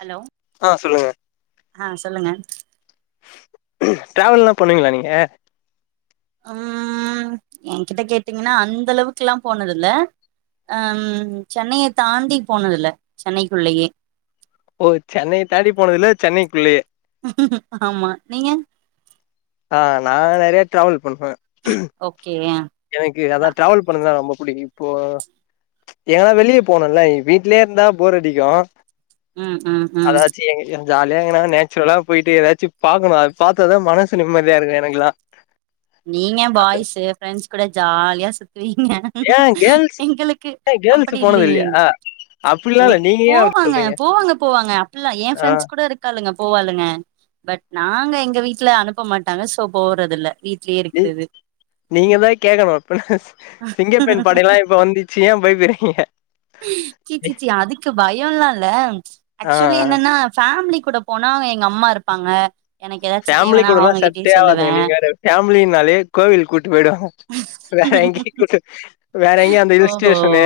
Hello ஆ சொல்லுங்க ஆ சொல்லுங்க ட்ராவல்லா பண்ணுவீங்ளா நீங்க ம் எங்கிட்ட கேட்டீங்கன்னா அந்த அளவுக்லா போனதுல்ல அம் சென்னைய தாண்டி போனதுல்ல சென்னைக்குள்ளயே ஓ சென்னைய தாண்டி போனதுல்ல சென்னைக்குள்ளயே ஆம்மா நீங்க ஆ நா நெறையா ட்ராவல் பண்ணுவே ஓகே எனக்கு அதா டிராவல் பண்ணதா ரொம்ப புடிக்கு இப்போ எங்கனா வெளிய போனுன்ல வீட்லயே இருந்தா ஃபோர் அடிக்கு ம் ம் ம் அதாச்சு எங்க ஜாலியா எங்கன்னா நேச்சுரலா பொயிட்டு எதாச்சு பாக்கனு அது பாத்தாதா மனசு நிம்மதியாருக்கு எனக்லா நீங்க பாய்ஸ்ஸு ஃப்ரெண்ட்ஸ் கூட ஜாலியா சுத்துவீங்க ஏ கேர்ள்ஸ் எங்களுக்கு ஏ அப்படி கேர்ள்ஸ் போனது இல்லயே இல்லையா அப்டிலா இல்ல ஒரு நீங்க ஏ அப்டி போவாங்க சொல்றீங்க போவாங்க போவாங்க அப்புல்லா ஏ ஆ ஃப்ரெண்ட்ஸ் கூடருக் க்காளுங்க போவாளுங்க பட் நாங்க எங்க வீட்ல அனுப்ப மாட்டாங்க சோ போறதுல்ல வீட் ட்லேருக்குறது நீங்க தா கேக்கனு இப்பன சிங்கப்பெண் படைல்லா இப்ப வந்துச்சு ஏ பயப்றீங்க சீ சீ சீ அதுக்கு பயல்லா இல்ல ஆ ஆக்சுவலி ஆ என்னன்னா ஃபாமிலி கூட போனா எங்க அம்மாருப்பாங்க எனக்கு எதாச்சு தேவனா அவங்ககிட்டயே சொல்லுவே ஃபாமிலின்னாலே கோவிலு கூட்டு போய்டுவாங் வேற எங்கேயு கூட்டு வேற எங்கயு அந்த ஹில் ஓஹோ ஸ்டேஷனு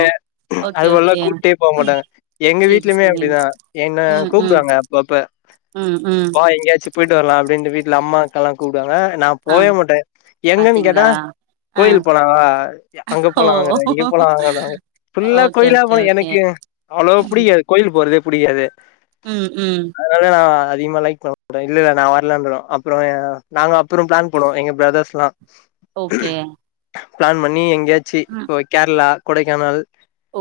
ஓகே அதுபோல்லா ஓகே கூப்டே போக மாட்டாங்க எங்க சேரி வீட்லயுமே சேரி அப்டிதா என்ன ம் ம் கூப்புடுவாங்க அப்பப்ப ம் ம் ட்டு வர்லா அப்டின்ட்டு வீட்ல அம்மா அக்கால்லா கூப்டுவாங்க நா ஆ போவே மாட்டே எங்கன் கேட்டா பாத்தீங்களா ஆ கோயில் போலா வா அங்க ஓ போலா வாங்கனா இங்க போலா வாங்கனாங்க புல்லா ஓகே கோயிலா ஓகே போய் ஓகே எனக்கே அவ்ளோ புடிக்காது கோவில் போறதே புடிக்காது ம் ம் அதனால நா அதிகமா லைக் பண்ண மாடே இல்லல்ல நா வர்லன்றுவ அப்புற ஏ நாங்க அப்புற பிளான் போடுவோ எங்க பிரதர்ஸ்ல்லா ஓகே ப்ளான் பண்ணி எங்கயாச்சு ம் இப்போ கேர்ளா கொடைக்கானல்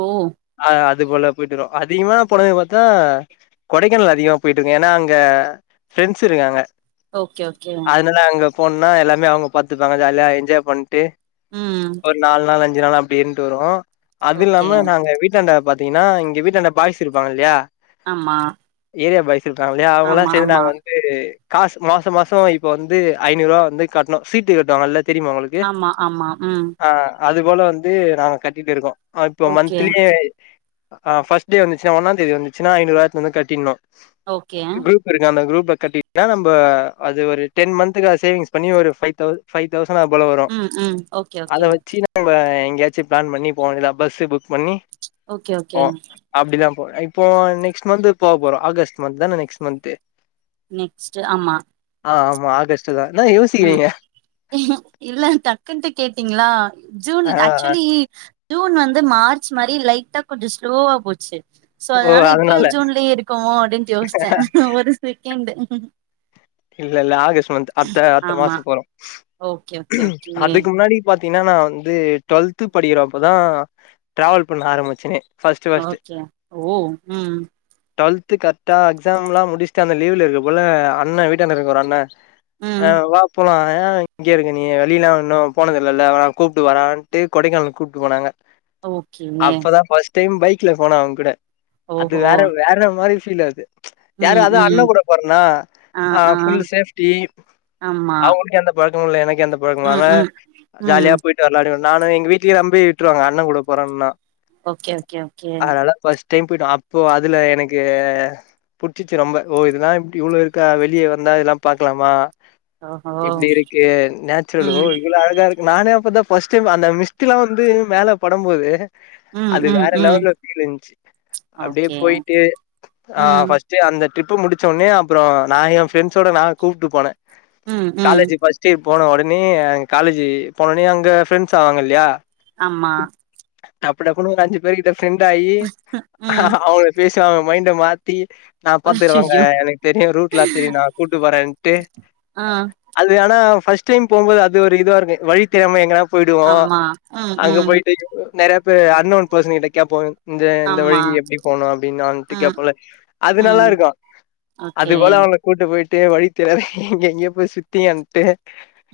ஓ அ அது போல போய்ட்டு வருவோ அதிகமா போனது பாத்தா கொடைக்கானல் அதிகமா போயிட்ருக்க ஏன்னா அங்க ஃப்ரெண்ட்ஸ்ருக்காங்க ஓகே ஓகே என்னனா அங்க போன்னா எல்லாமே அவுங்க பாத்துப்பாங்க ஜாலியா என்ஜாய் பண்ட்டு ம் நால் நாள் அஞ்சு நாள் அப்டின்ட்டு இருண்டு வருவோ அது ஓகே இல்லாம நாங்க வீட்டாண்ட பாத் தீங்னா இங்க வீட்டாண்ட பாய்ஸ் இருப்பாங்கல்யா ஆமா ஏரியா பாய்ஸ் இருக்காங்ல்லயா அவுங்களா ஆமா சேந்து ஆமா நாங்க வந் து காஸ் மாச மாசொ இப்ப வந்து ஐநூரூவா வந்து கட்ணு சீட்டு கட்வாங்கல்லா தெரியுமா உங்களுக் கு ஆமா ஆமா ம் ஆ அது போல வந்து நாங்க கட்டிட்டு இருக்கோ அப்போ ஓகே மந்த்லி ஆ ஃபஸ்ட் டே வந்துச்னா ஒன்னாந் தேதி வந்துச்சினா ஐநூர்வா எடுத்து வந்து கட்டிணு ஓக்கே ருக்கு அந்த குரூப்ல கட்டிட்டா நம்ப அது ஒரு டென் மந்த்துகு அத் சேவிங்ஸ் பண்ணி ஒரு ஃபைவ் தௌ ஃபைவ் தௌசண் அது போல வரு ம் ம் ஓகே அத ஓகே வச்சி நம் நம்ப எங்கயாச்சு பிளான் பண்ணி போவேண்டிதா பஸ்ஸு புக் பண்ணி ஓக்கே ஓக்கே போவோ அப்டிதா போ இப்போ நெக்ஸ்ட் மந்த் போ போறோ ஆகஸ்ட் மந்த் தான நெக்ஸ்ட் மந்த்து நெக்ஸ்ட்டு ஆம்மா ஆ ஆமா ஆகஸ் டு தா என்ன யோஸ் ம் இல்ல டக்குன்ட்டு கேட்டீங்ளா ஜூன் ஆ ஆ ஆக்சுவலி ஜூன் வந்து மார்ச் மாரி லைட்டா கொஞ்ச ஸ்லோவா போச்சு சோ அதனால இப்பியு ஜூன்லயே இருக்கோமோ அப்டின்டு யோஸ்ச்சே ஒரு செகெண்டு இல்லல்ல ஆகஸ்ட் மந்த் அட்த்த அட்த்த மாச போறோ ஓகே ஓகே ஓகே அதுக்குமு முன்னாடி பாத்தீங்ன்னா நா வந்து டுவல்த்து படிக்கிறப்பதா டிராவல் பண்ண ஆரம்பிச்சனே ஃபர்ஸ்ட் ஓக்கே ஓ ம் டுவல்த்து கர்ட்டா எக்ஸாம்லா முடிஸ்ட்டு அந்த லீவ்ல இருக்கப்போல அண்ணே வீட்டாண்ட இருக்க ஒரு அண்ணே அ ம் வா போலா எ இங்கே இருக்க நீயு வெளில்லா இன்னு போனதில்லல்ல கூப்ட்டு வரான்ட்டு கொடைக்கானல் கூப்ட்டு போனாங்க ஓகே அப்பதா பர்ஸ்ட் டைம் பைக்ல போன அவங்கூட அது ஓஹோ வேற வேற மாரி ஃபிலது யாரு ம் அது ம் அண்ணங்கூட போறனா ஆ ஃபுல் சேப்டி ஆமா அவங்களுக் எந்த பழக்கமு இல்ல எனக்கு எந்தப் பழக்கமில்ல ம் அதா ம் ம் ஜாலியா போய் டு வெளாடுவ நானு எங்க வீட்லியே நம்பி விட்டுருவாங்க அண்ண கூட போறன்னா ஓகே ஓகே ஓகே அதனால ஃபஸ் டைம் போய்ட்டு அப்போ அதுல எனக்கு புட்ச்சிச்சி ரொம்ப ஓ இதுல்லா இப்டி இவ்ளோ இருக்கா வெள் ளியே வந்தா இதலா பாக்கலாமா ஓஹோ இப்டி இருக்கே நேச்சுரல் ஓ ம் இவ்ளோ அழகா இருக் நானே அப்பதா ஃபஸ்ட் டைம் அந்த மிஸ்ட்லா வந்து மேல படம்போது ம் அது ம் வேற ம் லெவல்ல ஃபீல் இருந்ச்சு அப்டியே ஓகே போய்ட்டு ஆ ம் ஃபஸ் ச்சி அந்த ட்ரிப்பு முடிச்சோனே அப்புறொ நா எ ஃப்ரெண்ட்ஸோட வே கூப்ட்டு போன ம் ம் காலேஜி பஸ் சி போன ஒடனே அங் காலேஜி போனோனே அங்க ஃப்ரெண்ட்ஸ் ஆவாங்கில்லயா அம்மா டப்பு டப்புனு ஒரு அஞ்சு பேரு கிட்ட ஃப்ரெண்டாயி ம் அவ் லேஸா அவ்ங்க மைண்ட மாத்தி நா பாத்துக்கறே வாங்க அய்யய்யோ எனக்கு தெரியு ரூட்லா தெரியு நா கூட்டு போறேன்ட்டு ஆ அது ஆனா ஃபஸ்ட் டைம் போகும்போது அது ஒரு இதுவா இருக்கு வழி தெரியாம எங்கனா போயிடுவோ ஆமா ம் அங்க ம் போயிட்டு நெறைய பேர் அன்னோன் பெர்சன் கிட்ட கேப்போ இந்த இந்த ஆமா வழிக்கு எப்டி போனு அப்டின்னு அவன்கிட்ட ம் கேப்போல்ல அது நல்லாருக்கு ஆகே து போல அவங்கள கூட்டு போய்ட்டு வழி தெர்யாத எங்கெங்கெயோ போய் சுத்தியன்ட்டு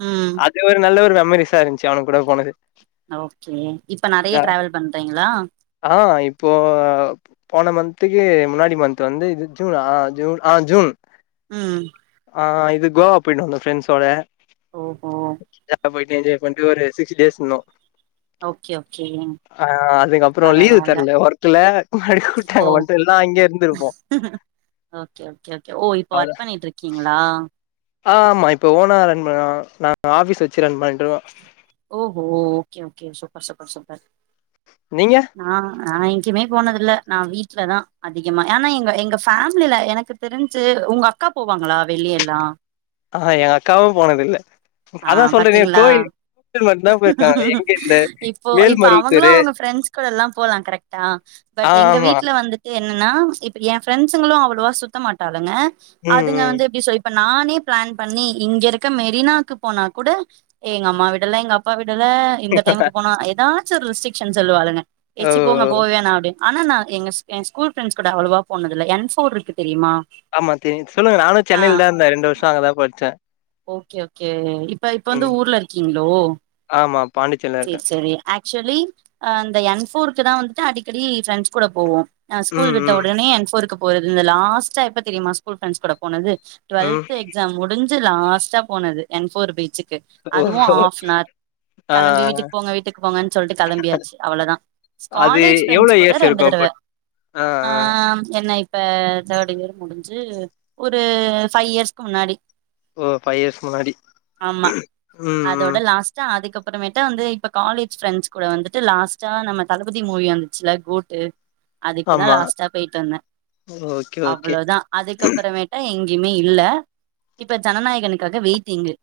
ம் அது ஒரு நல்ல ஒரு மெமரிஸா இருந்ச்சி அவனுங் கூட போனது ஓகே இப்ப நெறய ஜா டிராவல் பண்றீங்ளா ஆ இப்போ போன மந்த்துகு முன்னாடி மந்த் வந்து இது ஜுனா ஜுன் ஆ ஜுன் ம் ஆ இது கோவா போய்ன்னு வந்தோ ஃப்ரெண்ட்ஸோட ஓஹோ ஜா [inaudible] போய்ட்டு என்ஜாய் பண்ட்டு ஒரு சிக்ஸ் டேஸ் இந்நோ ஓகே ஓகே ஆ அதுக்கப்பறோ லீவு பரவால்ல தர்ல ஒர்த்துல [unintelligible] ஓ விட்டாங்க வந்ட்டோ இல்னா அங்கே இருந்துருப்போ ஓகே ஒகே ஓகே ஓ இப்ப ஒர்க் பண்ணிட்டுருக்கீங்களா ஆ ஆமா இப்ப ஓனா ரன் பண நாங்க ஆஃபிஸ் வச்சி ரன் பண்ட்டுருகோ ஓஹோ okay okay super super super நீங்க நா நா எங்கையுமே போனதுல்ல நா வீட்லதா அதிகமா ஏனா எங்க எங்க ஃபேமிலில எனக்கு தெரிஞ்சு உங்க அக்கா போவாங்களா வெளியெல்லா ஆஹா எங்க அக்காவு போனதில்ல ஆ அதா சொல்றேனே பாத்தீங்களா கோயி இப்போ இப்ப அவங்களா மேல்மருவத்தூரு அவங்க ஃப்ரெண்ட்ஸ் கூடல்லா போலா கரெக்டா ஆ பட் எங்க ஆமா வீட்ல வந்துட் டு என்னன்னா இப்ப எ ஃப்ரெண்ட்ஸ்ங்களு அவ்வளவா சுத்த மாட்டாளுங்க ம் அதுங்க ம் வந்து எப்டி சொல் இப்ப நானே பிளான் பண்ணி இங்க இருக்க மெரினாக்கு போனா கூட எங்க அம்மா விட டல எங்க அப்பா விடல இந்த டைமுக்கு போனா எதாச்சி ஒரு ரெஸ்ட்ரிக்ஷன் சொல்லுவாளுங்க ஏ ஓ ச்சி போங்க போ வேணா அப்டின் ஆனா நா எங்க ஸ் ஏ ஸ்கூல் ஃப்ரெண்ட்ஸ் கூட அவ்வளவா போனதுல்ல என்ஸ் ஃபோர் ருக்கு தெரியுமா ஆமா தெரியு சொல்லுங்க நானு ஆ சென்னையிலதா இருந்தே ரெண்டு வருஷொ அங்கதா படிச்சே ஓகே ஓகே இப்ப இப்ப வந்து ம் ஊர்ல இருக்கீங்ளோ ஆமா பாண்டிச்சேரில செரி இருக்கே சரி ஆக்சுவலி அ இந்த என் ஃபோருக்குதா வந்துட்டு அடிக்கடி ஃபிரெண்ட்ஸ் கூட போவோ அ ஸ்கூல் ம் விட்ட உட ம் உடனே என் ஃபோருக்கு போறது இந்த லாஸ்ட்டா எப்ப தெரியுமா ஸ்கூல் ஃப்ரெண்ட்ஸ் கூட போனது ம் டுவெல்த் எக்ஸாம் முடிஞ்சு லாஸ்ட்டா போனது என் ஃபோர் பீச்சிக்கு அதுவு ஓஹோ ஆஃப் ன் ஆர் ஆ ஆ. கெளம்பி வீட்டுக்கு போங்க வீட்டுக்கு போங்கன் சொல்ட்டு கெளம்பியாச்சி அவ்ளோதா அது காலேஜ் எவ்வளோ ஃப்ரெண்ட்ஸ் கூட இயர்ஸ் ரெண்டு இருக்கு தடவ பட் ஆ என்ன இப்ப தேர்டு இயர் முடிஞ்சி ஒரு ஃபைவ் இயர்ஸ்க்கு முன்னாடி ஓ ஃபை இயர்ஸ் முன்னாடி ஆமா ம் அதோட ம் லாஸ் ட்டா அதுக்கப்புறமேட்டு வந்து இப்ப காலேஜ் ஃப்ரெண்ட்ஸ் கூட வந்துட்டு லாஸ்ட்டா நம்ம தளபதி மூவி வந்துச்சில்ல கோட்டு அதுக்குதான் ஆமா லாஸ்ட்டா பெயிட்டு வந்தேன் ஓகே ஓகே அவ்வளோதா அதுக்கப்புறமேட் டா எங்கையுமே இல்ல இப்ப ஜனநாயகனுக்காக வெயிட்டிங்கு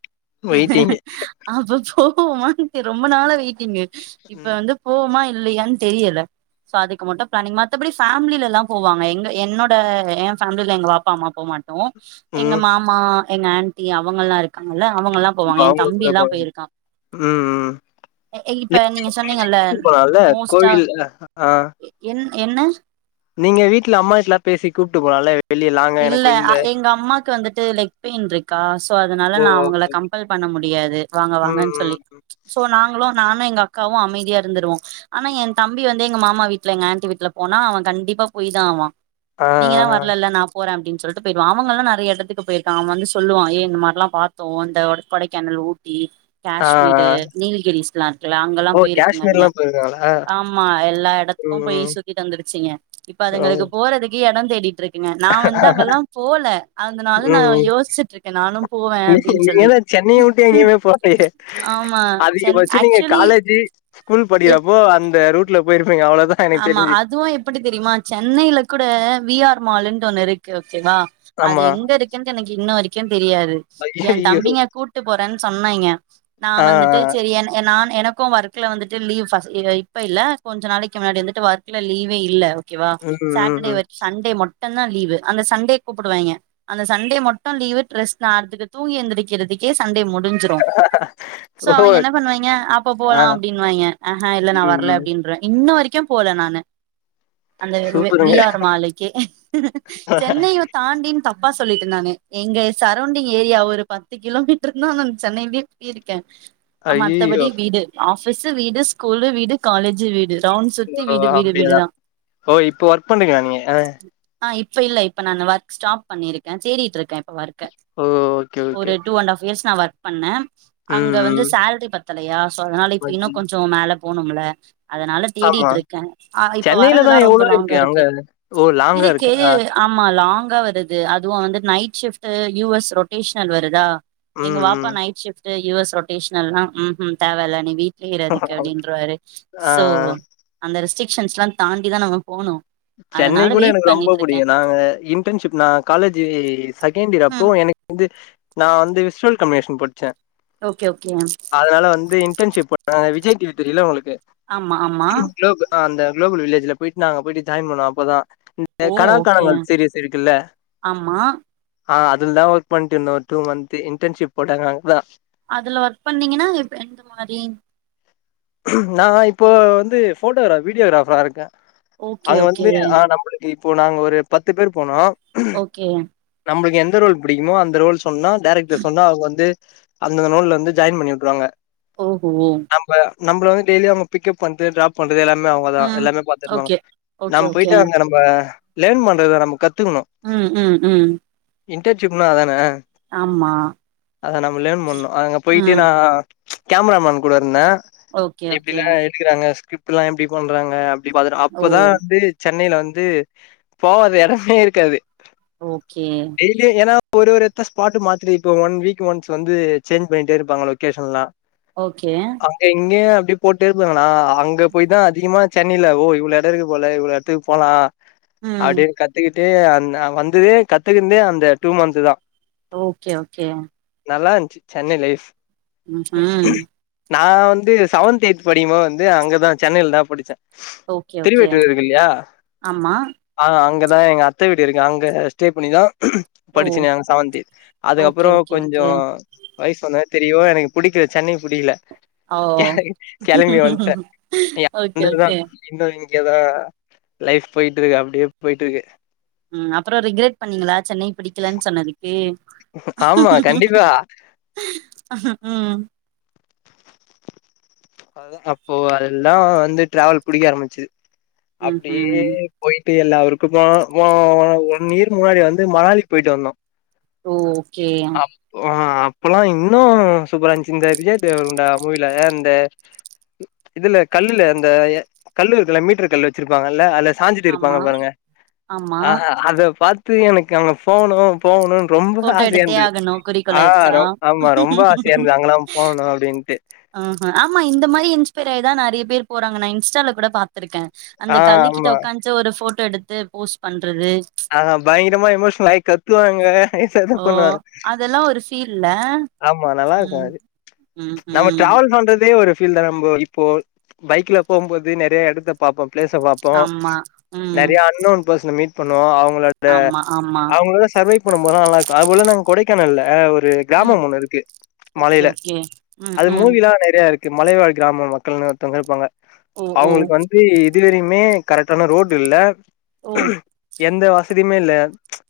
வெயிட்டிங்கு அப்ப போவோமா தெரி ரொம்ப நாளா வெயிட்டிங்கு இப்ப ம் வந்து போவோமா இல்லையன்னு தெரியல சோ அதுக்கு மட்டும் பிளானிங் மத்தபடி ஃபேமில எல்லா போவாங்க எங்க என்னோட என் ஃபேமில எங்க வாப்பா அம்மா போ மாட் எங்க ம் மாமா எங்க ஆன்ட்டி அவங்கல்லாம் இரு க்காங்கல்ல அவங்கல்லாம் போவாங்க என் அவுங்க தம்பி கூட எல்லா போன போயிருக்கான் ம் எ இப்ப ம் நீங்க சொன்னீங்க இல்ல போலால்ல மோஸ்ட்டா கோவில் ஆ என் என்ன நீங்க வீட்ல அம்மாகிட்ட பேசி கூப்ட்டு போலா இல்ல இல்ல எங்க அம்மாக்கு வந்துட்டு லெக் பெயின் இருக்கா சோ அதனால ஓ நா அவுங்கள ஓகே ஓகே. கம்பல் பண்ண முடியாது வாங்க ம் வாங்கன்னு சொல்லி ம் ம் சோ நாங்களும் நானும் எங்க அக்காவும் அமைதியா இருந்துருவோ ஆனா என் தம்பி வந்து எங்க மாமா வீட்ல எங்க ஆன்ட்டி வீட்ல போனா அவன் கண்டிப்பா போய்தான் ஆவான் ஆ நீங்க தா வரலல்ல நா போறே அப்படின் சொல்லிட்டு போயிடுவ அவங்கல்லா நெறைய இடத்துக்கு போயிருக்கான் அவன் வந்து சொல்லுவான் ஏ இந்த மாரிலா பாத்தோம் அந்த ஒரு கொடைக்கானல் ஊட் டி ஆ ஆ காஷ்மீரு ஆ நீல்கிரிஸ் லா இருக்குல்ல அங்கெல்லா ஓ போயிருக்குங்க அதுங்க காஷ்மீர்லா போயிருக்காங்களா ஆமா எல்லா இடத்துக்கும் ம் போய் ம் சுத்திட்டு வாந்துருச்சீங்க இப்ப ஓ அதுங்களுக்கு போறது க்கு எடம் தேடிட்டு இருக்குங்க நா வந்து அங்கெல்லாம் போல அதனால நா யோசிச்சிட்டு இருக்கேன் நானும் போவேன் அப்டின் நீங்க தா சென்னைய விட்டு எங்கையுமே போலையே ஆமா அதிக சென் பச்சம் நீங்க ஆக்சுவலி காலேஜ்ஜி ஸ்கூல் எப் படிக்கிறப்போ அந்த ரூட்ல போயிருப்பீங்க அவ்வளோ தா ஆமா அதுவும் எப்படி தெரியுமா சென்னையில கூட விஆர் மால்னு ஒண்ணு இருக் கு ஒகே வா அது ஆமா எங்க இருக்குன்னு எனக்கு இன்ன வரைக்கும் தெரியாது என் ஐயய்யோ தம்பிங்க கூட் டு போறேன்னு சொன்னேங்க நா ஆ ஆ வந்துட்டு சரி என எ நான் எனக்கும் ஒர்க்ல வந்துட்டு லீவ் ஃபர்ஸ் இப்ப இல்ல கொஞ்ச நாளைக் கு முன்னாடி வந்துட்டு ஒர்க்ல லீவே இல்ல ஓகேவா ம் ம் சாட்டர்டே ம் வர்க் சண்டே மட் டும் தா லீவு அந்த சண்டே கூப்புடுவாய்ங்க அந்த சண்டே மட்டும் லீவு ட்ரெஸ் நார்த்துக்கு தூங்கி எந்திறிகறதுக்கே சண்டே முடிஞ்சு டும் சோ ஓ அவிங்க என்ன பண்ணுவாங்க அப்ப ஆ போலா அப்டின்னுவாய்ங்க அஹா இல்ல நான் ம் வர்ல ம் அப்டின்றுவே இன்ன வரைக்கும் போல நானு அந்த வ சூப்பருங்க வி ஆர் மாலுக்கே சென்னை தாண்டின்னு தப்பா சொல்லிட்ட நானு எங்க சரௌண்டிங் ஏரியா ஒரு பத்து கிலோமீட்டர் தா நா சென்னையிலயே பெயிருக்கேன் ஆ ஐய்யய்யோ! மத்தபடி வீடு ஆஃபீஸு வீடு ஸ்கூலு வீடு காலேஜு வீடு ரவுண்ஸ் ஓ அப்படியதா ஓ இப்போ ஒர்க் பண்ணீங்களா நீங்க ஆ இப்ப இல்ல இப்ப நானு ஒர்க் ஸ்டாப் பண்ணிருக்கேன் தேடிட்டு இருக்கே ஒர்க்க ஓ! Okay, okay. ஒரு டூ அண்ட் ஹாஃப் இயர்ஸ் நா ஒர்க் பண்ணேன் அங்க ம், வந்து ம். சேல்ரி பத் த்தலையா சோ அதனால இப்ப ஓகே. இன்னும் கொஞ்சோ மேல போகனும்ல அதனால ஆமா. தேடிட்டு இருக் கே இப்ப சென்னையில வர்றதெல்லா தான் ரொம்ப எவ்ளோ லாங்கா அங்க? இருக்கு ஓ! லாங்கா இருக்கு இருக்கா? ஆமா லாங்கா வருது அதுவு வந்து night shift U S rotational வருதா எங்க ம், வாப்பா ம். நைட் ஷிப்ட யூ எஸ் ரொட்டேஷன் லாம் ம் ம் தேவ இலை நீ வீட் லே இரு அதுக்கு ஓகே. அப்படின்றவாரு ஆ, சோ ஆ. அந்த ரெஸ்ட்ரிக்ஷன்ஸ் லா தாண்டிதா நம்ம போனும் சென்னை கூட எனக்கு ரொம்ப புடிக்கும் நாங்க இன்டர்ன்ஷிப் நா காலேஜ் செகண்ட் இயர் அப்போ ம் எனக் இது நா வந்து விசுவல் கம்யூனிகேஷன் படிச்சேன் ஓகே ஓகே யா அதனால வந்து இன்டர்ன்ஷிப் போண்ணாங்க விஜய் டிவி தெரியுல உங்களுக்கு ஆமா ஆமா க்ளோப் ஆ அந்த குளோபல் வில்லேஜ்ல போயிட்டு நா போயிட்டு ஜாயின் பண்ணோம் அப்போதா [unintelligible] க ஓ ஓகே கணாக்காலங்கள் சீரிஸ் இருக்குல்ல ஆமா ஆ அதுல தா ஒர்க பண்ட்டு இருந்தோம் டூ மந்த் இன்டர்ன்ஷிப் போட்டாங்கா அங்கதா அதுல ஒர்க் பண்ணீங்கன்னா எம் எந்த மாரி நா இப்போ வந்து ஃபோட்டோகிரா வீடியோகிராஃபரா இருக்கே ஓகே அங்க ஓகே வந்து ஆ நம்மளு இப்போ நாங்க ஒரு பத்து பேர் போனோ ஓகே நம்மளுக்கு எந்த ரோல் பிடிக்குமோ அந்த ரோல் சொன்னா டேரக்டர் சொன்னா அவங்க வந்து அந்த ரோலந்து ஜாயின் பண்ணி விட்ருவாங்க ஓஹோ நம்ம வந்து டெய்லி அவங்க பிக்கப் வந்து ட்ராப் பண்றது எல்லாமே அவங்கதா ம் எல்லாமே பாத்துகுவாங்க ஓகே ஓகே நாம ஓகே போயிட்டு அங்க நம் ஆ லெர்ன் பண்றத நம்ம கத்துக்கணு ம் ம் ம் இன்டர்ன்ஷிப்னா அதான ஆமா அதை நம்ம லேர்ன் பண்ணணு அங்க போய்ட்டு ம் நா கேமராமேன் கூட இருந்தே ஓகே ஓகே எப்டிலா எடுக்கறாங்க ஸ்கிரிப்டல்லா எப்டி பண்றாங்க பாதற ஓ அப்பதா வந்து சென்னையில வந்து போவாது எடமே இருக்காது ஓகே டெய்லியு ஏன்னா ஒரு ஒருத்ர் ஸ்பாட்டுக்கு மாத்திரி இப்ப ஒன் வீக் ஒன்ஸ் வந்து சேஞ்ச் பண்ணிகிட்டே இருப்பாங்க லொகேஷன்லா ஓகே அப்திங் அங்க அப்டி போட்டு இருப்பாங்கன்னா அங்க போய் தா அதிகமா சென்னைல ஓ இவள எட இருக்கு போல இவ்வளோ எத்துக்கு போலா ம் அப்டின்னு கத்துக்கிட்டு அந்த் வந்ததே கத்துக்கந்தே அந்த டூ மந்த்துதா ஓகே ஓகே நல்லாருச்சு சென்னை லைப் ம்ஹும் நா வந்து செவன்த் எய்த் படிக்கிமோ வந்து அங்கதா சென்னையில தா படிச்சே ஓகே ஓகே திருவெற்றியூர் இருக்குல்லையா ஆமா ஆ அங்கதா எங்கத்த வீடு இருக்கு அங்க ஸ்டே பண்ணிதா ஓ படிச்சங்க செவன்தி ஓகே அதுக்கப்பறோ ஓகே கொஞ்ச ஓகே வயசுவந்தோன தெரியு எனக்கு புடிக்கல சென்னை புடில ஓ க கிளம்பி வண்டே ஓகே ஓகே [unintelligible] இன்னு இங்கதா லைஃப் போயிட்ருக்கு அப்டியே போயிட்ருக்கு ம் அப்பற ரிக்ரெட் பண்ணீங்களா சென்னை பிடிக்கலன் சொன்னதுக்கு ஆமா கண்டிப்பா ம் அதுதா அப்போ அதுலதா வந்து டிரவல் புடிக்க ஆரம்பிச்சுது அப்டியே ம்ஹும் போயிட்டு எல்லா ஊருக்குப்போ ஓ ஒன் இயர்க்கு முன்னாடி வந்து மணாலிக்கு போயிட்டு வந்தோ ஓ ஓகேயா ஓ ஆ அப்பல்லா இன்னு சூப்பரா இருஞ்ச்சி இந்த விஜய தேவர்ருண்டா மூவில அந்த இதுல கல்லுல அந்த கல்லு இருக்குல்ல மீட்டர் கல்லு வச்சிருப்பாங்கல்ல அல்ல ஆமா சாஞ்சுட்ருப்பாங்க பாருங்க ஆமா ஆஹா அத பாத்து எனக்கு அவங்க போணு போகணும்னு ரொம்ப போட்டோ ஆசையா எடுத்தே இருந்தது ஆகணு குறிக்கோள் ஆ ஆயிருச்சா ரொ ஆமா ரொம்ப ஆசையா இருந்த அங்கெல்லா போகணு அப்படின்ட்டு ஆஹா ஆமா இந்த மாரி இன்ஸ்பைர்யிதா நெறைய பேர் போறாங்க நா இன்ஸ்டால கூட பாத்துருக்கே ஆ அந்த கல்லு கிட்ட ஆமா உக்காந்துச்சு ஒரு போட்டோ எடுத்து போஸ்ட் பண்றது ஆ பயங்கரமா எமோஷனல் ஆய் கத்துவாங்க எதேதோ ஓ பண்ணுவாங்க அதெல்லா ஒரு ஃபீல்ல ஆமா நல்லாருக்கு ம் அது ம் நம்ம ம் ட்ராவல் பண்றதே ஒரு பீல்தா இப்போ பைக்ல போகும்போது நெறய எடத்த பாப்போ பிளேஸ்ஸ பாப்போ ஆமா ம் நெறைய அன்னோ பர்சன் மீட் பண்ணுவோ அவங்களோ ட ஆமா ஆமா அவங்களோட சர்வைவ் பண்ணும்போதுல்லா நல்லாருக்கு அது போல நாங்க கொடைக்கானல்ல ஒரு ம் கிராமம் ஒண்ணு இருக்கு ஓகே மலையில ஓகே ம் அது ம் மூங்கில்லா நெறைய இருக்கு மலைவாழ் கிராம மக்கள்னு ஒருத்தங்க இருப்பாங்க ஓ ஓ அவங்களுக் வந் து இது வரையுமே கரெக்டான ரோட் இல்ல ஓ எந்த வசதியுமே இல்ல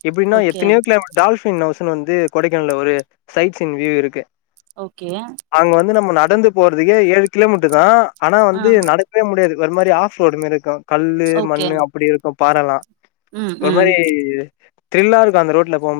எப்படின்னா ஓகே எத்தனையோ கி டால்பின் ஹவுசன்னு வந்து கொடைக்கானல ஒரு சைட் சீன் வியூ இருக்கு ஓகே அங்க வந்து நம்ம நடந்து போறதுக்க ஏழு கிலோமீட்டர் தா ஆனா ஆ வந்து நட கவே முடியாது ஒரு மாரி ஆஃப் ரோடு மாரி இருக்கு கல்லு ஓகே மண்ணு அப்படி இருக்கு பாறல்லா ம் ஒரு ம் மாரி திரில்லா இருக்கு அந்த ரோட்ல போபோது